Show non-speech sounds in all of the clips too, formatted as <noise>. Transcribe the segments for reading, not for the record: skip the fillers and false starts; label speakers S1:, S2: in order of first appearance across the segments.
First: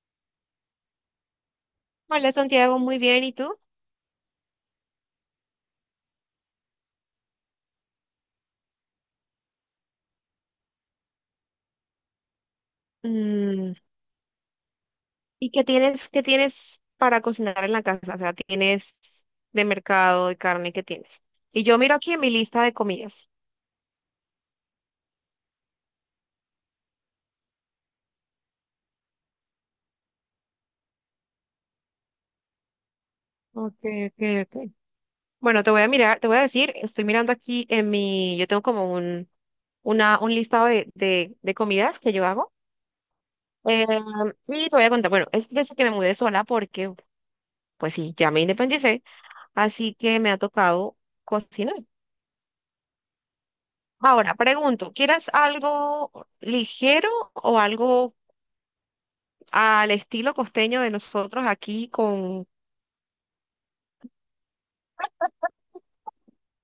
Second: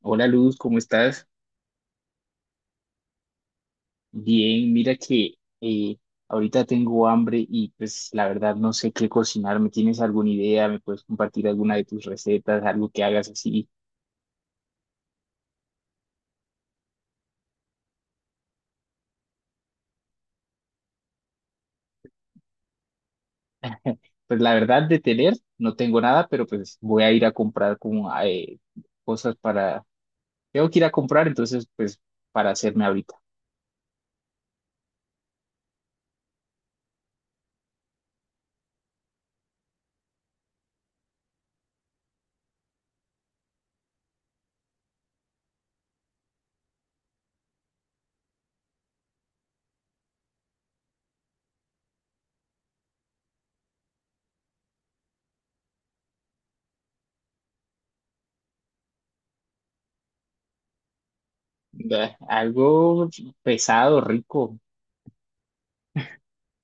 S1: Hola Luz, ¿cómo estás?
S2: Hola Santiago, muy bien. ¿Y tú?
S1: Bien, mira que eh, ahorita tengo hambre y pues la verdad no sé qué cocinar. ¿Me tienes alguna idea? ¿Me puedes compartir alguna de tus recetas? Algo que hagas así.
S2: Mm, ¿Y qué tienes para cocinar en la casa? O sea, tienes de mercado, de carne, ¿qué tienes? Y yo miro aquí en mi lista de comidas.
S1: Pues la verdad de tener no tengo nada, pero pues voy a ir a comprar como cosas para... Tengo que ir a comprar, entonces pues para hacerme ahorita.
S2: Ok, ok, ok. Bueno, te voy a mirar, te voy a decir, estoy mirando aquí en mi, yo tengo como un listado de comidas que yo hago. Eh, y te voy a contar, bueno, es desde que me mudé sola porque, pues sí, ya me independicé, así que me ha tocado cocinar. Ahora, pregunto, ¿quieres algo ligero o algo al estilo costeño de nosotros aquí
S1: Bah,
S2: con...
S1: algo pesado, rico.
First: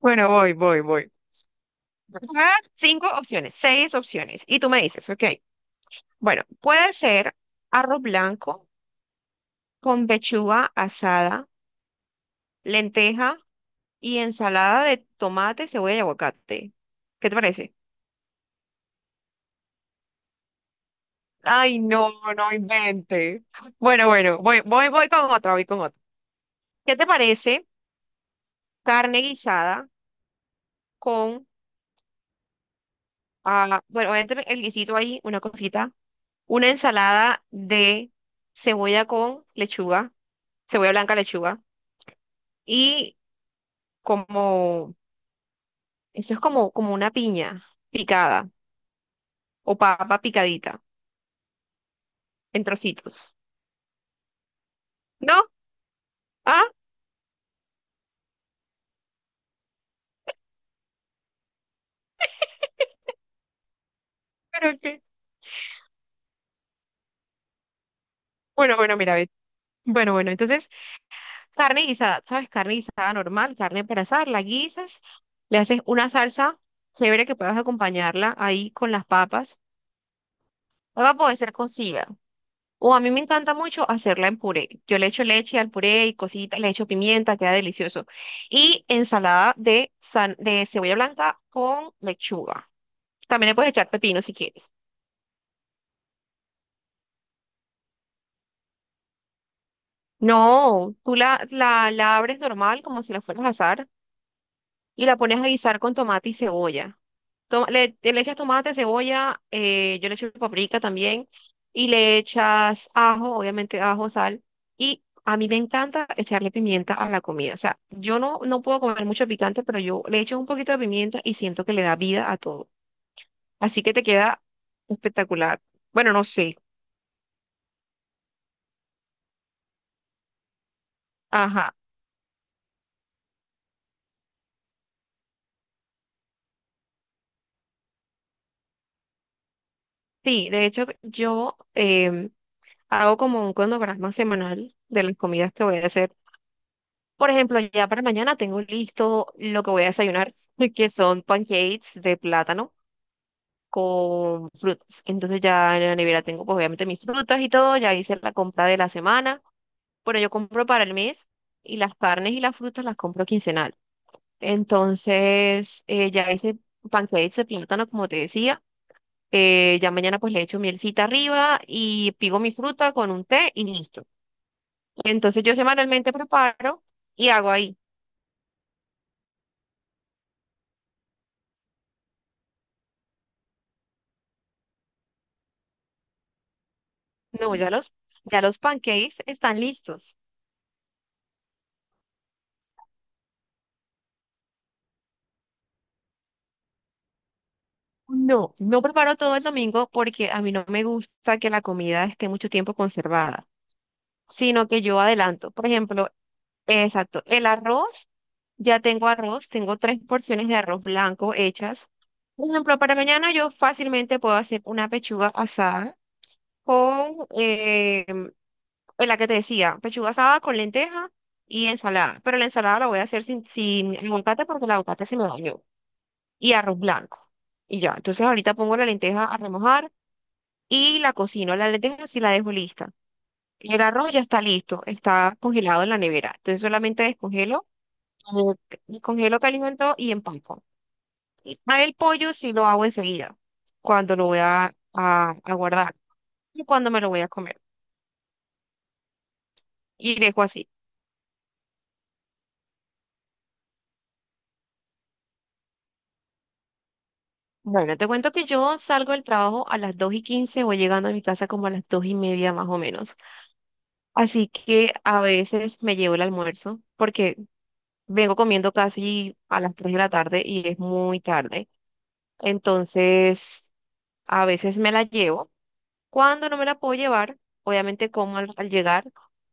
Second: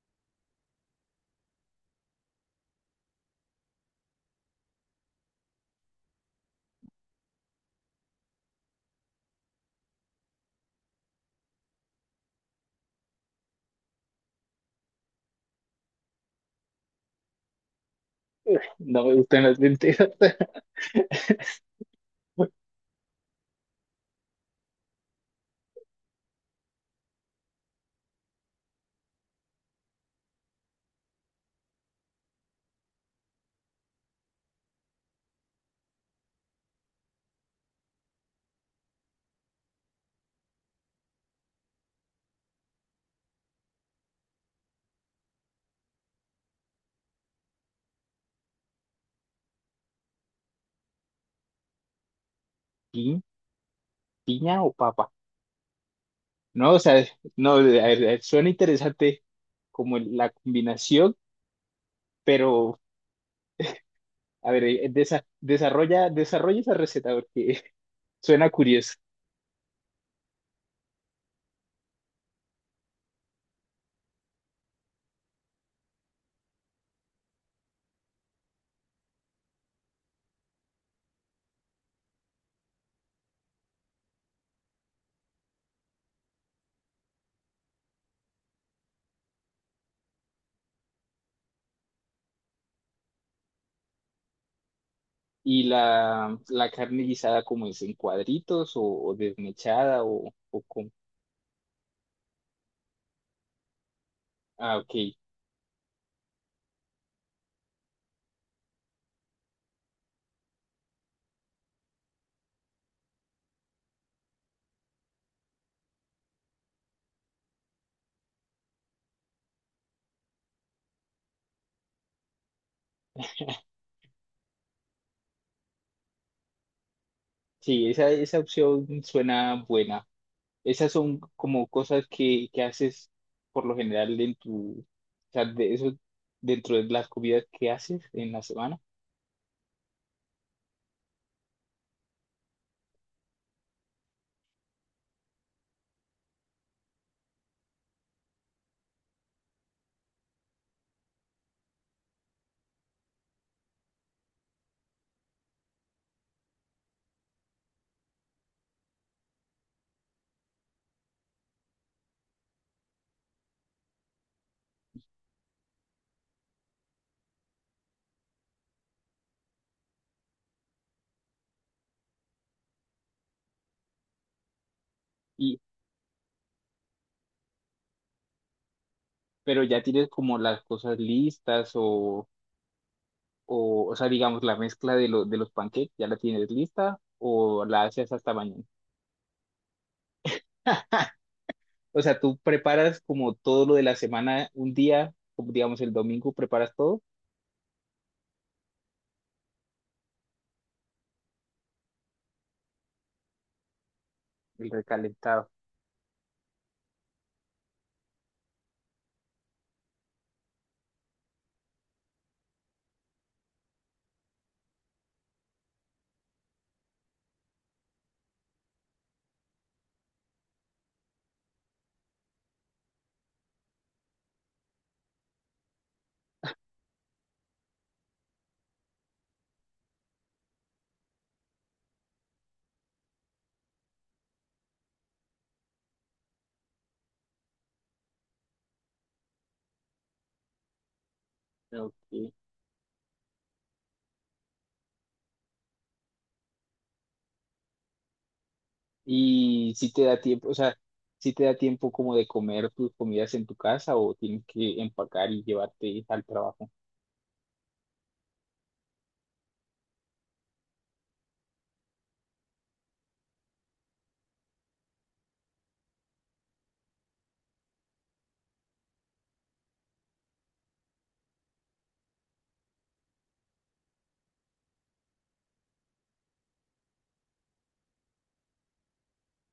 S2: Bueno, voy. Voy a dar cinco opciones, seis opciones. Y tú me dices, ok, bueno, puede ser arroz blanco con pechuga asada, lenteja y ensalada de tomate, cebolla y aguacate. ¿Qué te parece?
S1: No me gustan las lentejas. <laughs>
S2: Ay, no, no invente. Bueno, bueno, voy con otra, voy con otra. ¿Qué te parece carne guisada con? Ah, bueno, obviamente el guisito ahí, una cosita. Una ensalada de cebolla con lechuga, cebolla blanca, lechuga. Y como, eso es como una piña picada o papa picadita en trocitos.
S1: Pi- ¿Piña o papa?
S2: ¿No? Ah,
S1: No, o sea, no, a ver, suena interesante, como la combinación, pero a ver,
S2: pero qué.
S1: desarrolla, desarrolla esa receta porque <laughs> suena
S2: Bueno,
S1: curioso.
S2: bueno, mira, ve. Bueno, bueno, entonces carne guisada, ¿sabes? Carne guisada normal, carne para asar, la guisas, le haces una salsa chévere que puedas acompañarla ahí con las papas. Papa puede ser cocida. O a mí me encanta mucho hacerla en puré. Yo le echo leche al puré y cositas, le echo pimienta, queda delicioso. Y ensalada de cebolla blanca con lechuga. También le puedes echar pepino si quieres.
S1: Y la carne guisada, como es? ¿En cuadritos o desmechada o con...
S2: No, tú la abres normal como si la fueras a asar
S1: Ah,
S2: y
S1: ok.
S2: la pones a guisar con tomate y cebolla. Le echas tomate, cebolla, yo le echo paprika también, y le echas ajo, obviamente ajo, sal, y a mí me encanta echarle pimienta a la comida. O sea, yo no puedo comer mucho picante, pero yo le echo un poquito de pimienta y siento que le da vida a todo. Así que te queda espectacular. Bueno, no sé.
S1: Sí, esa opción suena buena. Esas son como
S2: Ajá.
S1: cosas que haces por lo general en tu... O sea, de eso dentro de las comidas que haces en la semana.
S2: Sí, de hecho, yo em, hago como un cronograma semanal de las comidas que voy a hacer. Por ejemplo, ya para mañana tengo listo lo que voy a desayunar, <laughs> que son pancakes de plátano con frutas. Entonces ya en la nevera tengo pues obviamente mis frutas y todo, ya hice la compra de la semana. Bueno, yo compro para el mes y las carnes y las frutas las compro quincenal. Entonces ya hice pancakes de plátano como te decía. Ya mañana pues le echo mielcita arriba y pigo mi fruta con un té y listo. Entonces yo
S1: Y,
S2: semanalmente preparo y hago ahí.
S1: pero ya tienes como las cosas listas o sea, digamos, la mezcla de, de los pancakes, ¿ya la tienes lista
S2: No,
S1: o
S2: ya
S1: la
S2: los,
S1: haces hasta
S2: ya los
S1: mañana?
S2: pancakes están listos.
S1: <laughs> O sea, tú preparas como todo lo de la semana un día, como digamos el domingo, preparas todo,
S2: No, no preparo todo el domingo porque a mí no me gusta que la comida esté mucho tiempo conservada, sino
S1: el
S2: que yo adelanto.
S1: recalentado.
S2: Por ejemplo, exacto, el arroz, ya tengo arroz, tengo tres porciones de arroz blanco hechas. Por ejemplo, para mañana yo fácilmente puedo hacer una pechuga asada con, en la que te decía, pechuga asada con lenteja y ensalada. Pero la ensalada la voy a hacer sin aguacate porque el aguacate se me dañó. Y arroz blanco. Y ya, entonces ahorita pongo la lenteja a remojar y la cocino. La lenteja sí la dejo lista. El arroz ya está listo, está congelado en la nevera. Entonces solamente eh, descongelo, caliento y empaco. Y a el
S1: Ok.
S2: pollo sí lo hago enseguida, cuando lo voy a guardar y cuando me lo voy a comer.
S1: Y si te
S2: Y
S1: da
S2: dejo
S1: tiempo, o
S2: así.
S1: sea, si te da tiempo como de comer tus comidas en tu casa o tienes que empacar y llevarte al trabajo.
S2: Bueno, te cuento que yo salgo del trabajo a las 2:15, voy llegando a mi casa como a las 2:30 más o menos. Así que a veces me llevo el almuerzo porque vengo comiendo casi a las 3 de la tarde y es muy tarde. Entonces, a veces me la llevo. Cuando no me la puedo llevar, obviamente como al llegar.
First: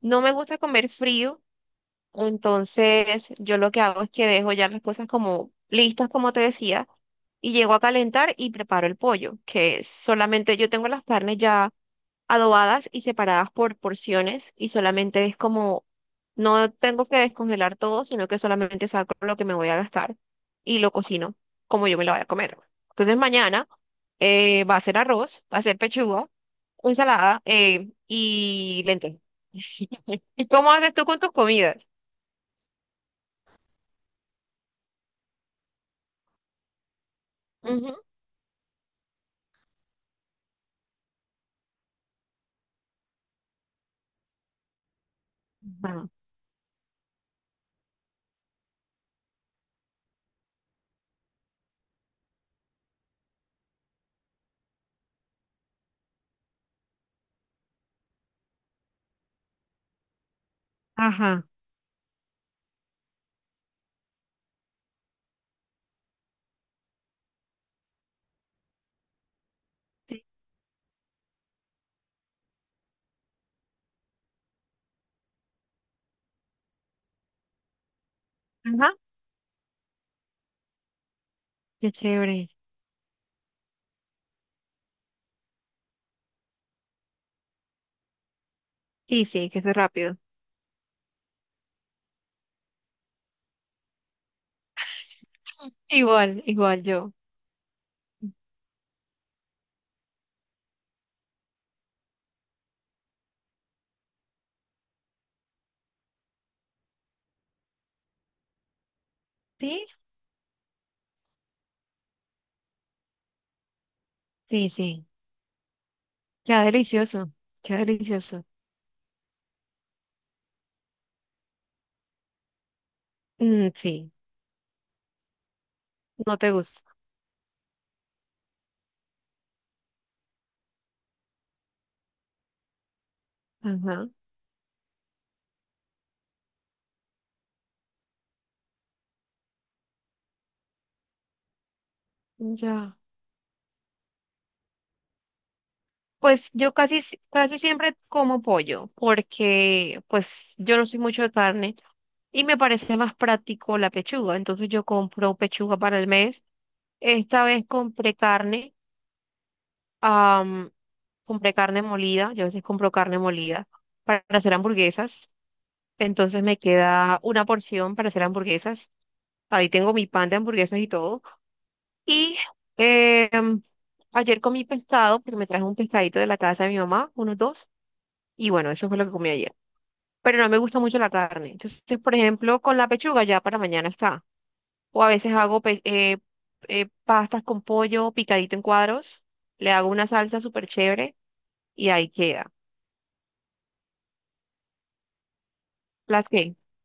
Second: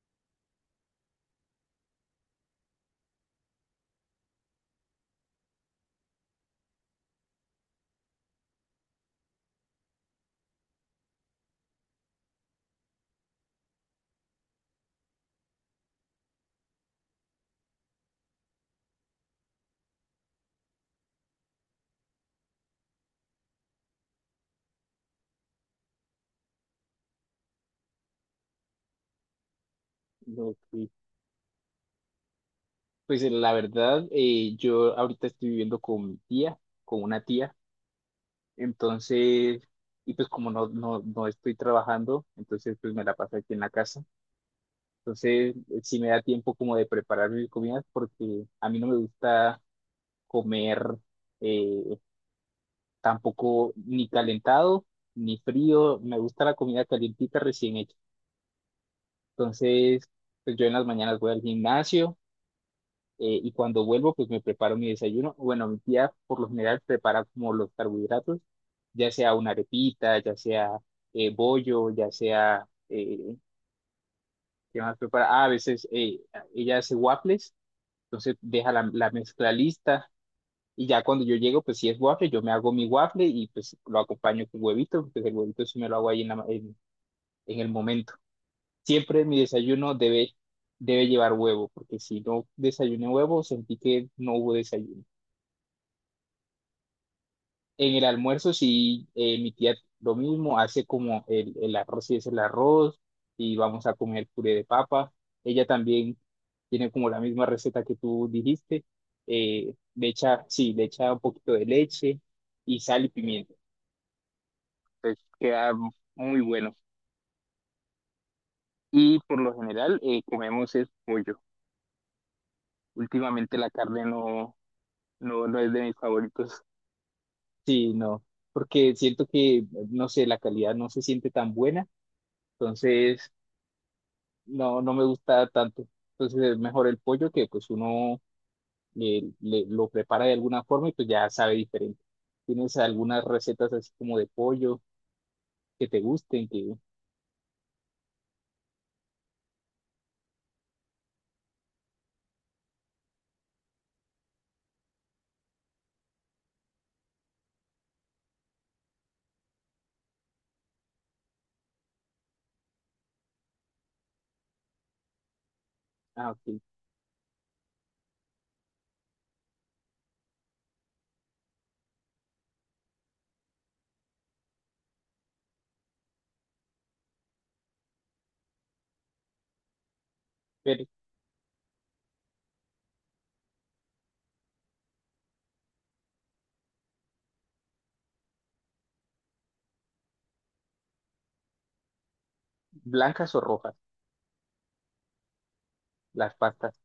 S2: No me gusta comer frío, entonces yo lo que hago es que dejo ya las cosas como listas, como te decía, y llego a calentar y preparo el pollo, que solamente yo tengo las carnes ya adobadas y separadas por porciones y solamente es como, no tengo que descongelar todo, sino que solamente saco lo que me voy a gastar y lo cocino como yo me lo voy a comer. Entonces mañana va a ser arroz, va a ser pechuga, ensalada, y lentejas. <laughs> ¿Y cómo
S1: Ok.
S2: haces tú con tus comidas?
S1: Pues la verdad, yo ahorita estoy viviendo con mi tía, con una tía.
S2: Ujú.
S1: Entonces, y pues como no estoy trabajando, entonces pues me la paso aquí en la casa. Entonces, sí me
S2: Ajá.
S1: da tiempo como de preparar mis comidas porque a mí no me gusta comer eh, tampoco ni calentado ni frío. Me gusta la comida calientita recién hecha. Entonces, pues yo en las mañanas voy al
S2: Ajá.
S1: gimnasio, y cuando vuelvo, pues me preparo mi desayuno. Bueno, mi tía por lo general prepara como los carbohidratos, ya sea una arepita,
S2: Sí.
S1: ya sea, bollo, ya sea, ¿qué más prepara? Ah, a veces ella hace waffles, entonces deja la,
S2: Ajá.
S1: la mezcla lista y ya cuando yo llego, pues si
S2: Qué
S1: es waffle, yo
S2: chévere.
S1: me hago mi waffle y pues lo acompaño con huevito, pues el huevito sí me lo hago ahí en, en el momento. Siempre
S2: Sí, sí, que eso es rápido.
S1: debe llevar huevo, porque si no desayuné huevo, sentí que no hubo desayuno.
S2: <laughs> Igual, igual yo.
S1: En el almuerzo sí, mi tía lo mismo, hace como el arroz, y es el arroz y vamos a comer puré de papa. Ella también tiene como la misma receta que tú dijiste.
S2: ¿Sí?
S1: Le echa, sí, le echa un poquito de leche y sal y pimienta.
S2: Sí, sí.
S1: Entonces queda muy
S2: Queda
S1: bueno.
S2: delicioso, queda delicioso.
S1: Y por lo general comemos es pollo. Últimamente la
S2: Mm,
S1: carne
S2: sí,
S1: no, no es de mis
S2: no te
S1: favoritos.
S2: gusta.
S1: Sí, no, porque siento que, no sé, la calidad no se siente tan buena. Entonces
S2: Ajá,
S1: no me gusta tanto. Entonces es mejor el pollo, que pues uno lo prepara de alguna forma y pues ya sabe diferente. ¿Tienes
S2: ya.
S1: algunas recetas así como de pollo que te gusten?
S2: Pues yo
S1: Que,
S2: casi, si- casi siempre como pollo, porque pues yo no soy mucho de carne y me parece más práctico la pechuga. Entonces yo compro pechuga para el mes. Esta vez compré carne, am, compré carne molida. Yo a veces compro carne molida para hacer hamburguesas.
S1: ah,
S2: Entonces me
S1: ok.
S2: queda una porción para hacer hamburguesas. Ahí tengo mi pan de hamburguesas y todo. Y eh, ayer comí pescado, porque me traje un pescadito de la casa de mi mamá, unos dos, y bueno, eso fue lo que comí ayer. Pero no me gusta
S1: Pero,
S2: mucho la carne. Entonces, por ejemplo, con la pechuga ya para mañana está. O a veces hago pastas con pollo picadito en cuadros, le hago una salsa súper chévere y ahí queda.
S1: ¿blancas o rojas,
S2: ¿Las
S1: las
S2: que?
S1: pastas?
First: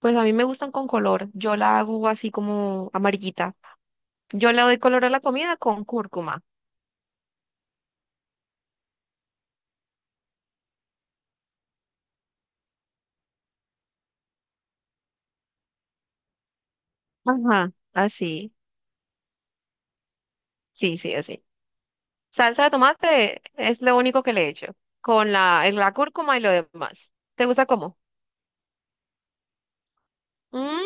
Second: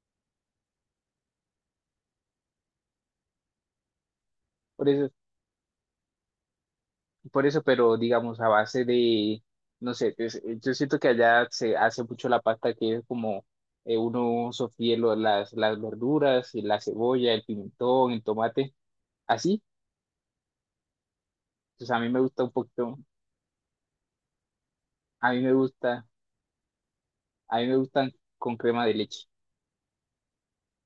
S2: Pues a mí me gustan con color. Yo la hago así como amarillita. Yo le doy
S1: Por
S2: color
S1: eso,
S2: a la comida con cúrcuma.
S1: por eso, pero digamos a base de, no sé, yo siento que allá se hace mucho la pasta, que es como, uno sofríe las verduras, y la cebolla, el
S2: Ajá,
S1: pimentón, el
S2: así.
S1: tomate, así.
S2: Sí, sí, así.
S1: Entonces a mí me gusta un
S2: Salsa de
S1: poquito.
S2: tomate es lo único que le he hecho, con
S1: A mí me
S2: la
S1: gusta
S2: cúrcuma y lo demás. ¿Te
S1: A
S2: gusta
S1: mí me
S2: cómo?
S1: gustan con crema de leche.
S2: Mm,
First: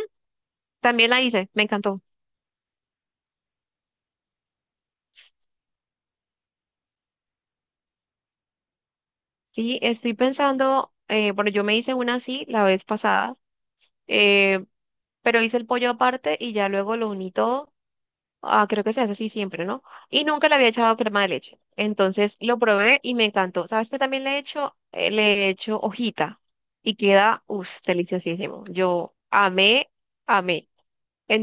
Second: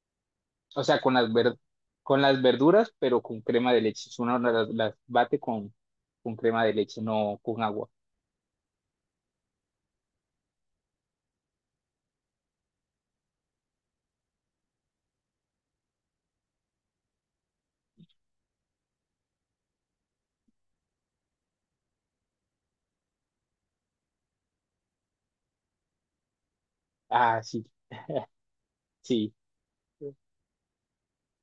S1: O sea,
S2: También la hice, me encantó.
S1: con las verduras, pero con crema de leche. Si uno las bate con crema de leche, no con agua.
S2: Sí, estoy pensando, bueno, yo me hice una así la vez pasada, eh, pero hice el pollo aparte y ya luego lo uní todo. Ah, creo que se hace así siempre, ¿no? Y nunca le había echado crema de leche. Entonces lo probé y me encantó. ¿Sabes qué también le he hecho? Le he hecho hojita y
S1: Ah,
S2: queda,
S1: sí.
S2: uff,
S1: <laughs>
S2: deliciosísimo. Yo
S1: Sí.
S2: amé, amé.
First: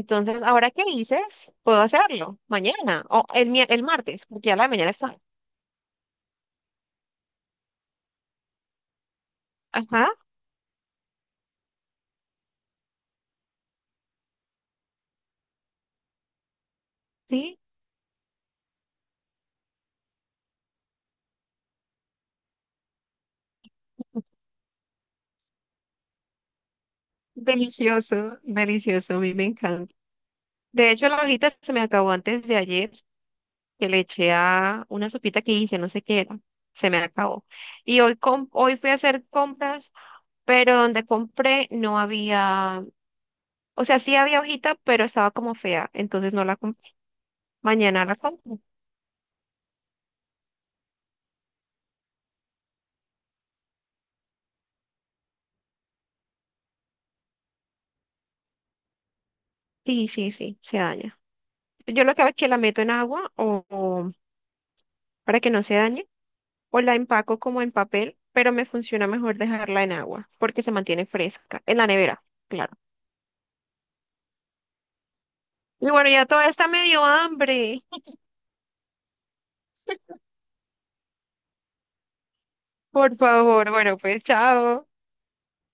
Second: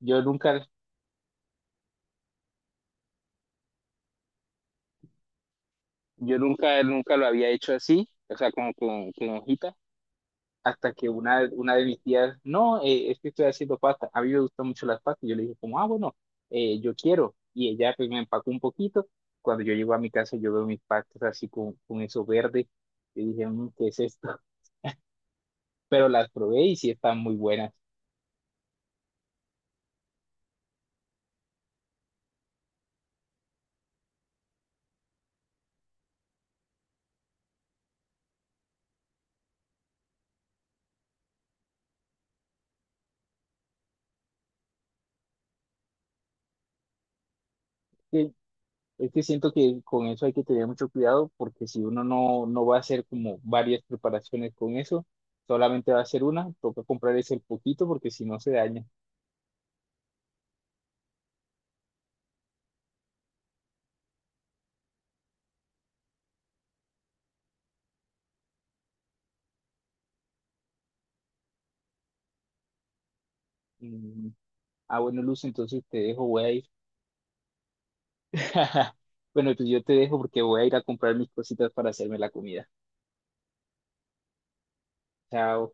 S1: Yo nunca,
S2: ahora que dices, puedo hacerlo mañana o el martes, porque ya la de mañana está.
S1: yo nunca, nunca lo había hecho así. O sea, como con hojitas,
S2: Ajá,
S1: hasta que una de mis tías, no, es que estoy haciendo pasta, a mí me gustan mucho las pastas, yo le dije como, ah, bueno, yo quiero,
S2: sí,
S1: y ella pues me empacó un poquito, cuando yo llego a mi casa yo veo mis pastas así con eso verde, y dije, "Mm, ¿qué es esto?" <laughs> Pero las probé y sí están muy buenas.
S2: delicioso, delicioso, a mí me encanta. De hecho, la hojita se me acabó antes de ayer, que le eché a una sopita que hice, no sé qué era, se me acabó. Y hoy fui a hacer compras, pero donde compré no había, o sea, sí había hojita, pero estaba como fea, entonces no la compré. Mañana la
S1: Sí,
S2: compro.
S1: es que siento que con eso hay que tener mucho cuidado, porque si uno no, no va a hacer como varias preparaciones con eso, solamente va a hacer una, toca comprar ese poquito porque si no se daña.
S2: Sí, sí, sí, se daña. Yo lo que hago es que la meto en agua o para que no se dañe, o la empaco como en papel, pero me funciona mejor dejarla en agua porque se mantiene fresca, en la nevera, claro.
S1: Mm, ah, bueno, Luz, entonces
S2: Y
S1: te
S2: bueno,
S1: dejo,
S2: ya
S1: voy
S2: toda
S1: a ir
S2: esta me dio hambre.
S1: <laughs> bueno, pues yo te dejo porque voy a ir a comprar mis cositas para hacerme la comida.
S2: <laughs> Por favor, bueno, pues chao.
S1: Chao.